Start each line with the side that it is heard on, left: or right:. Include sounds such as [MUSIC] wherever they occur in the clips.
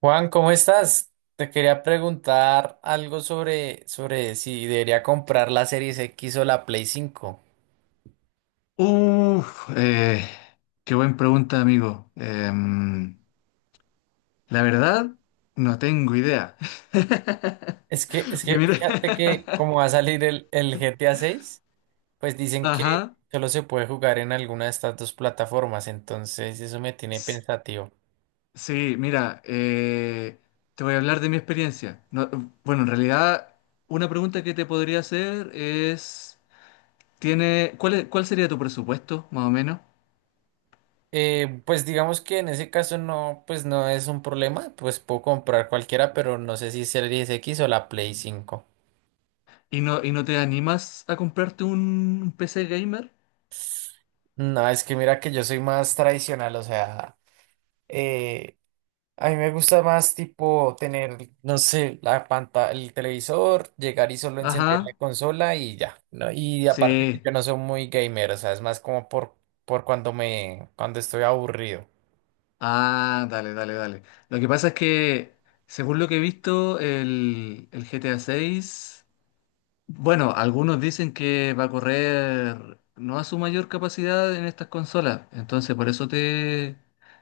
right: Juan, ¿cómo estás? Te quería preguntar algo sobre si debería comprar la Series X o la Play 5.
left: Uf, qué buena pregunta, amigo. La verdad, no tengo idea. [LAUGHS]
right: Es que, es
left: Porque
right: que
left: mira,
right: fíjate que como va a salir el GTA 6, pues dicen
left: [LAUGHS]
right: que
left: ajá,
right: solo se puede jugar en alguna de estas dos plataformas, entonces eso me tiene
left: s-
right: pensativo.
left: sí, mira, te voy a hablar de mi experiencia. No, bueno, en realidad, una pregunta que te podría hacer es, cuál sería tu presupuesto, más o menos?
right: Pues digamos que en ese caso no, pues no es un problema, pues puedo comprar cualquiera, pero no sé si Series X o la Play cinco.
left: ¿Y no te animas a comprarte un PC gamer?
right: No, es que mira que yo soy más tradicional, o sea... eh, A mí me gusta más tipo tener, no sé, la pantalla, el televisor, llegar y solo encender la
left: Ajá.
right: consola y ya, ¿no? Y aparte que
left: Sí.
right: yo no soy muy gamer, o sea, es más como por cuando cuando estoy aburrido.
left: Ah, dale, dale, dale. Lo que pasa es que, según lo que he visto, el GTA 6, bueno, algunos dicen que va a correr no a su mayor capacidad en estas consolas. Entonces, por eso te,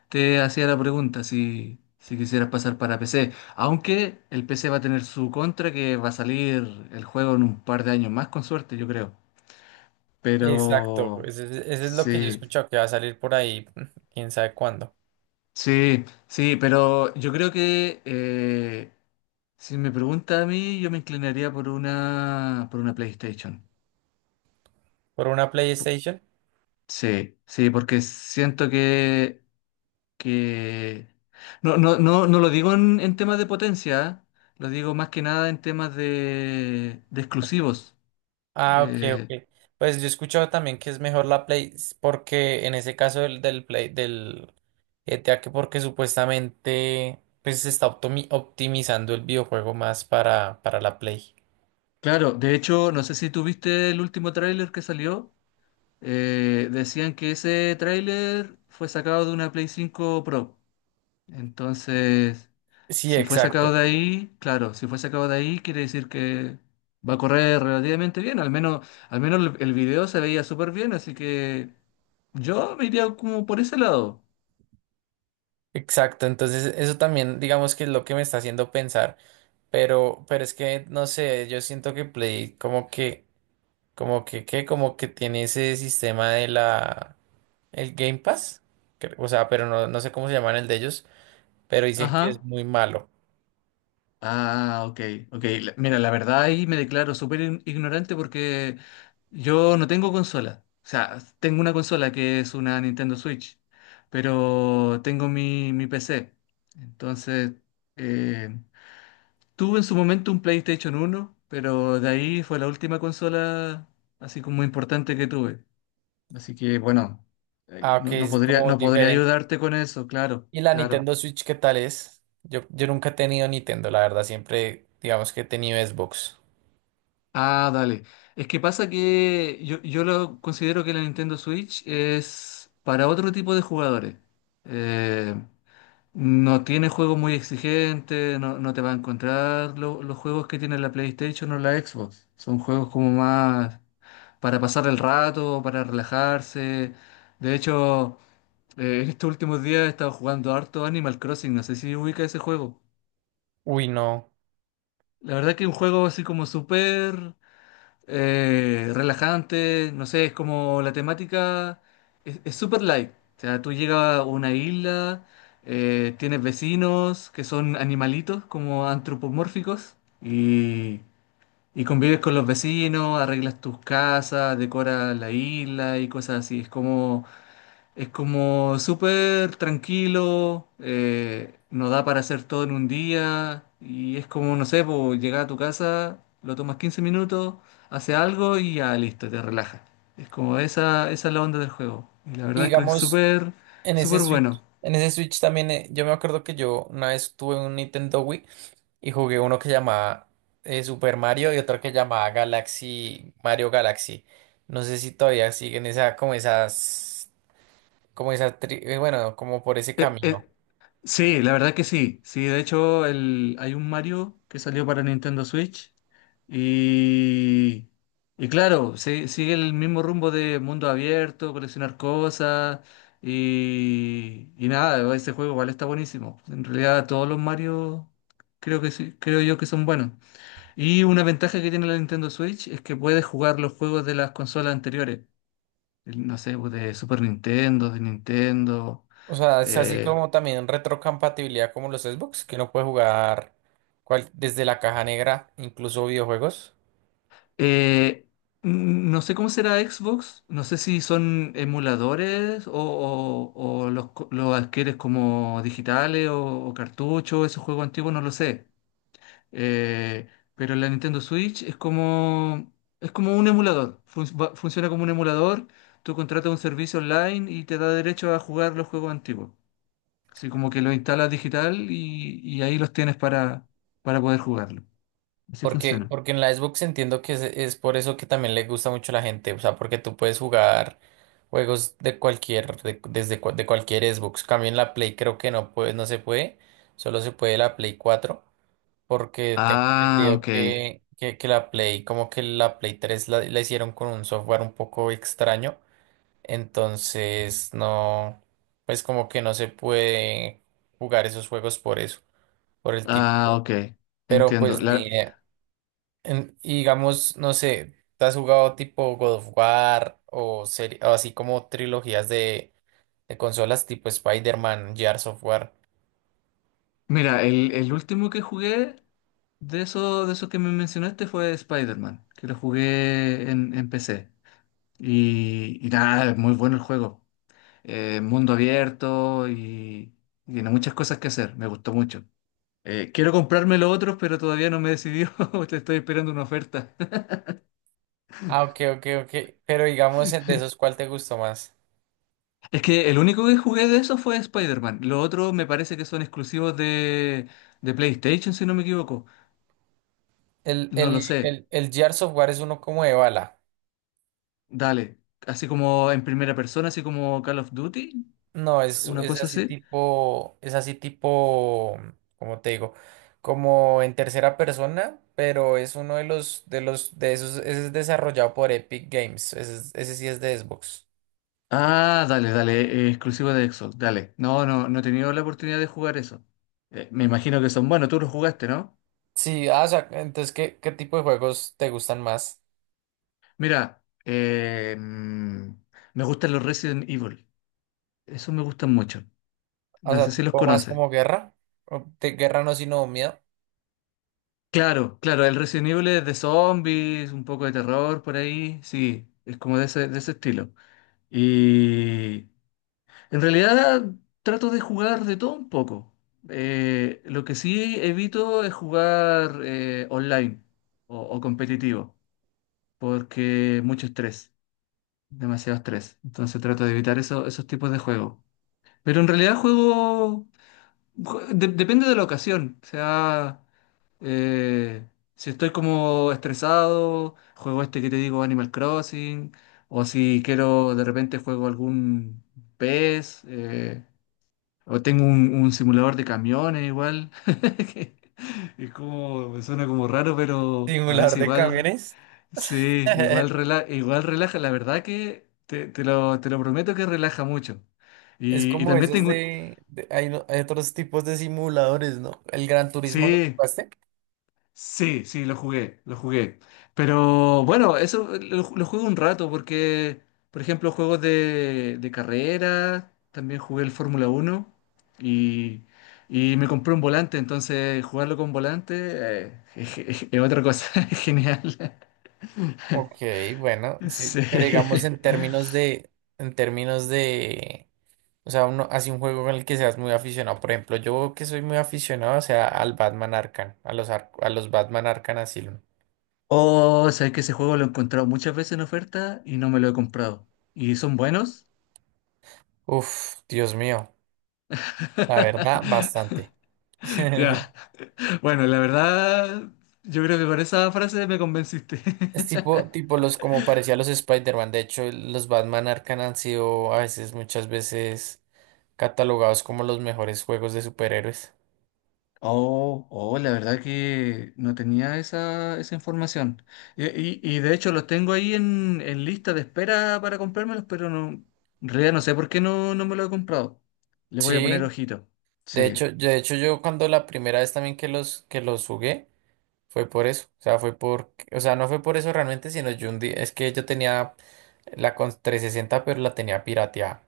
left: te hacía la pregunta si quisieras pasar para PC. Aunque el PC va a tener su contra, que va a salir el juego en un par de años más, con suerte, yo creo.
right: Exacto,
left: Pero,
right: ese es lo que yo he
left: sí,
right: escuchado que va a salir por ahí, [LAUGHS] quién sabe cuándo.
left: sí, sí, pero yo creo que... si me pregunta a mí, yo me inclinaría por una, PlayStation.
right: ¿Por una PlayStation?
left: Sí, sí, porque siento que no, no, no, no lo digo en temas de potencia, ¿eh? Lo digo más que nada en temas de exclusivos.
right: Ah, ok,
left: Eh,
right: ok. Pues yo he escuchado también que es mejor la Play, porque en ese caso del Play, del GTA, que porque supuestamente pues se está optimizando el videojuego más para la Play.
left: claro, de hecho, no sé si tuviste el último tráiler que salió. Decían que ese tráiler fue sacado de una Play 5 Pro. Entonces,
right: Sí,
left: si fue sacado
right: exacto,
left: de ahí, claro, si fue sacado de ahí, quiere decir que va a correr relativamente bien. Al menos el video se veía súper bien, así que yo me iría como por ese lado.
right: exacto. Entonces eso también digamos que es lo que me está haciendo pensar, pero es que no sé, yo siento que Play como que, ¿qué? Como que tiene ese sistema de la, el Game Pass, o sea, pero no, no sé cómo se llaman el de ellos, pero dicen que es
left: Ajá.
right: muy malo.
left: Ah, ok, ok. Mira, la verdad ahí me declaro súper ignorante porque yo no tengo consola. O sea, tengo una consola que es una Nintendo Switch, pero tengo mi PC. Entonces, eh, tuve en su momento un PlayStation uno, pero de ahí fue la última consola así como importante que tuve. Así que bueno, ahí
right: Ah,
left: no,
right: que
left: no
right: es
left: podría,
right: como
left: no podría
right: diferente.
left: ayudarte con eso, claro,
right: ¿Y la
left: claro.
right: Nintendo Switch qué tal es? Yo nunca he tenido Nintendo, la verdad, siempre digamos que he tenido Xbox.
left: Ah, dale. Es que pasa que yo lo considero que la Nintendo Switch es para otro tipo de jugadores. Eh, No tiene juegos muy exigentes, no te va a encontrar los juegos que tiene la PlayStation o la Xbox. Son juegos como más para pasar el rato, para relajarse. De hecho, [LAUGHS] en estos últimos días he estado jugando harto Animal Crossing, no sé si ubica ese juego.
right: Uy, no.
left: La verdad que es un juego así como súper relajante, no sé, es como la temática es súper light. O sea, tú llegas a una isla, tienes vecinos que son animalitos como antropomórficos y convives con los vecinos, arreglas tus casas, decoras la isla y cosas así. Es como súper tranquilo, nos da para hacer todo en un día y es como, no sé, po, llegar a tu casa, lo tomas 15 minutos, hace algo y ya listo, te relajas. Es como esa es la onda del juego. Y la
right: Y
left: verdad es que es
right: digamos,
left: súper, súper bueno.
right: En ese Switch también, yo me acuerdo que yo una vez tuve un Nintendo Wii y jugué uno que llamaba Super Mario y otro que llamaba Galaxy, Mario Galaxy. No sé si todavía siguen esa, como esas, como esa, bueno, como por ese
left: Eh,
right: camino.
left: eh, Sí, la verdad que sí. Sí, de hecho hay un Mario que salió para Nintendo Switch y, y claro, sigue el mismo rumbo de mundo abierto, coleccionar cosas y nada, ese juego igual está buenísimo. En realidad todos los Mario creo que sí, creo yo que son buenos. Y una ventaja que tiene la Nintendo Switch es que puedes jugar los juegos de las consolas anteriores. No sé, pues, de Super Nintendo, de Nintendo.
right: O sea, es así
left: eh,
right: como también retrocompatibilidad como los Xbox, que uno puede jugar desde la caja negra, incluso videojuegos.
left: Eh, no sé cómo será Xbox, no sé si son emuladores o los adquieres como digitales o cartuchos, esos juegos antiguos, no lo sé. Eh, pero la Nintendo Switch es como un emulador, funciona como un emulador, tú contratas un servicio online y te da derecho a jugar los juegos antiguos. Así como que lo instalas digital y ahí los tienes para poder jugarlo. Así
right: Porque,
left: funciona.
right: porque en la Xbox entiendo que es por eso que también le gusta mucho a la gente. O sea, porque tú puedes jugar juegos de cualquier, desde de cualquier Xbox. Cambio en la Play creo que no puede, no se puede. Solo se puede la Play 4. Porque tengo
left: Ah,
right: entendido
left: ok.
right: que la Play, como que la Play 3 la hicieron con un software un poco extraño. Entonces, no, pues como que no se puede jugar esos juegos por eso, por el
left: Ah,
right: tipo.
left: ok,
right: Pero
left: entiendo.
right: pues ni idea. Y digamos, no sé, ¿te has jugado tipo God of War o, o así como trilogías de consolas tipo Spider-Man, Gears of War?
left: Mira, el último que jugué de esos que me mencionaste fue Spider-Man, que lo jugué en PC. Y nada, es muy bueno el juego. Mundo abierto y tiene muchas cosas que hacer, me gustó mucho. Quiero comprarme los otros, pero todavía no me he decidido, [LAUGHS] te estoy esperando una oferta. [LAUGHS]
right: Ah, ok, ok, ok. Pero digamos, de esos, ¿cuál te gustó más?
left: Es que el único que jugué de eso fue Spider-Man. Los otros me parece que son exclusivos de PlayStation, si no me equivoco.
right: El,
left: No lo
right: el,
left: sé.
right: el, el Gears of War es uno como de bala.
left: Dale, así como en primera persona, así como Call of Duty,
right: No,
left: una cosa así.
right: es así tipo, como te digo, como en tercera persona, pero es uno de de esos, ese es desarrollado por Epic Games, ese sí es de Xbox.
left: Ah, dale, dale, exclusivo de Xbox, dale. No, no, no he tenido la oportunidad de jugar eso. Me imagino que son buenos, tú los jugaste, ¿no?
right: Sí, ah, o sea, entonces, ¿qué tipo de juegos te gustan más?
left: Mira, me gustan los Resident Evil, esos me gustan mucho.
right: O
left: No
right: sea,
left: sé si los
right: tipo más
left: conoces.
right: como guerra, o de guerra no, sino miedo.
left: Claro, claro, el Resident Evil es de zombies, un poco de terror por ahí, sí, es como de ese estilo. Y en realidad trato de jugar de todo un poco. Lo que sí evito es jugar online o competitivo, porque mucho estrés, demasiado estrés. Entonces trato de evitar esos tipos de juegos. Pero en realidad depende de la ocasión. O sea, eh, si estoy como estresado, juego este que te digo, Animal Crossing, o si quiero de repente juego algún PES. O tengo un simulador de camiones igual. [LAUGHS] Que es como, me suena como raro, pero a veces
right: Simulador de
left: igual,
right: camiones.
left: sí, igual,
right: [LAUGHS]
left: igual relaja. La verdad que te lo prometo que relaja mucho.
right: Es
left: Y
right: como
left: también
right: esos
left: tengo,
right: hay, hay otros tipos de simuladores, ¿no? El Gran Turismo, ¿lo
left: sí.
right: jugaste?
left: Sí, sí, lo jugué, lo jugué. Pero bueno, eso lo jugué un rato porque, por ejemplo, juegos de carrera, también jugué el Fórmula 1 y, y me compré un volante, entonces jugarlo con volante es otra cosa, [LAUGHS] es genial.
right: Ok, bueno, sí,
left: Sí.
right: pero digamos en términos de, o sea, uno hace un juego con el que seas muy aficionado. Por ejemplo, yo que soy muy aficionado, o sea, al Batman Arkham, a a los Batman Arkham Asylum.
left: Oh, sabes que ese juego lo he encontrado muchas veces en oferta y no me lo he comprado. ¿Y son buenos?
right: Uf, Dios mío, la verdad,
left: [LAUGHS]
right: bastante. [LAUGHS]
left: Ya. Bueno, la verdad, yo creo que con esa frase me convenciste.
right: Es tipo,
left: [LAUGHS]
right: tipo los, como parecía los Spider-Man. De hecho, los Batman Arkham han sido a veces, muchas veces, catalogados como los mejores juegos de superhéroes.
left: Oh, oh, la verdad que no tenía esa información. Y de hecho los tengo ahí en lista de espera para comprármelos, pero no, en realidad no sé por qué no me lo he comprado. Les voy a poner
right: Sí.
left: ojito. Sí.
right: De hecho yo cuando la primera vez también que los jugué fue por eso, o sea, fue por, o sea, no fue por eso realmente, sino yo un día, es que yo tenía la con 360, pero la tenía pirateada.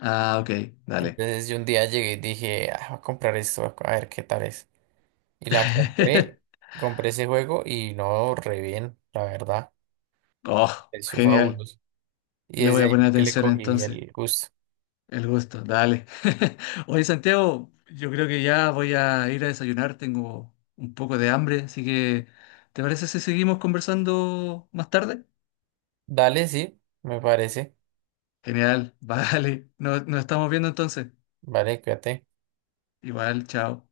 left: Ah, ok, dale.
right: Entonces yo un día llegué y dije: "Ah, voy a comprar esto, a ver qué tal es". Y la compré,
left: [LAUGHS]
right: compré ese juego y no, re bien, la verdad, me
left: Oh,
right: pareció
left: genial.
right: fabuloso. Y
left: Le
right: desde
left: voy a
right: ahí
left: poner
right: fue que le
left: atención
right: cogí
left: entonces.
right: el gusto.
left: El gusto, dale. [LAUGHS] Oye, Santiago, yo creo que ya voy a ir a desayunar, tengo un poco de hambre, así que, ¿te parece si seguimos conversando más tarde?
right: Dale, sí, me parece.
left: Genial, [LAUGHS] vale. Nos estamos viendo entonces.
right: Vale, cuídate.
left: Igual, chao.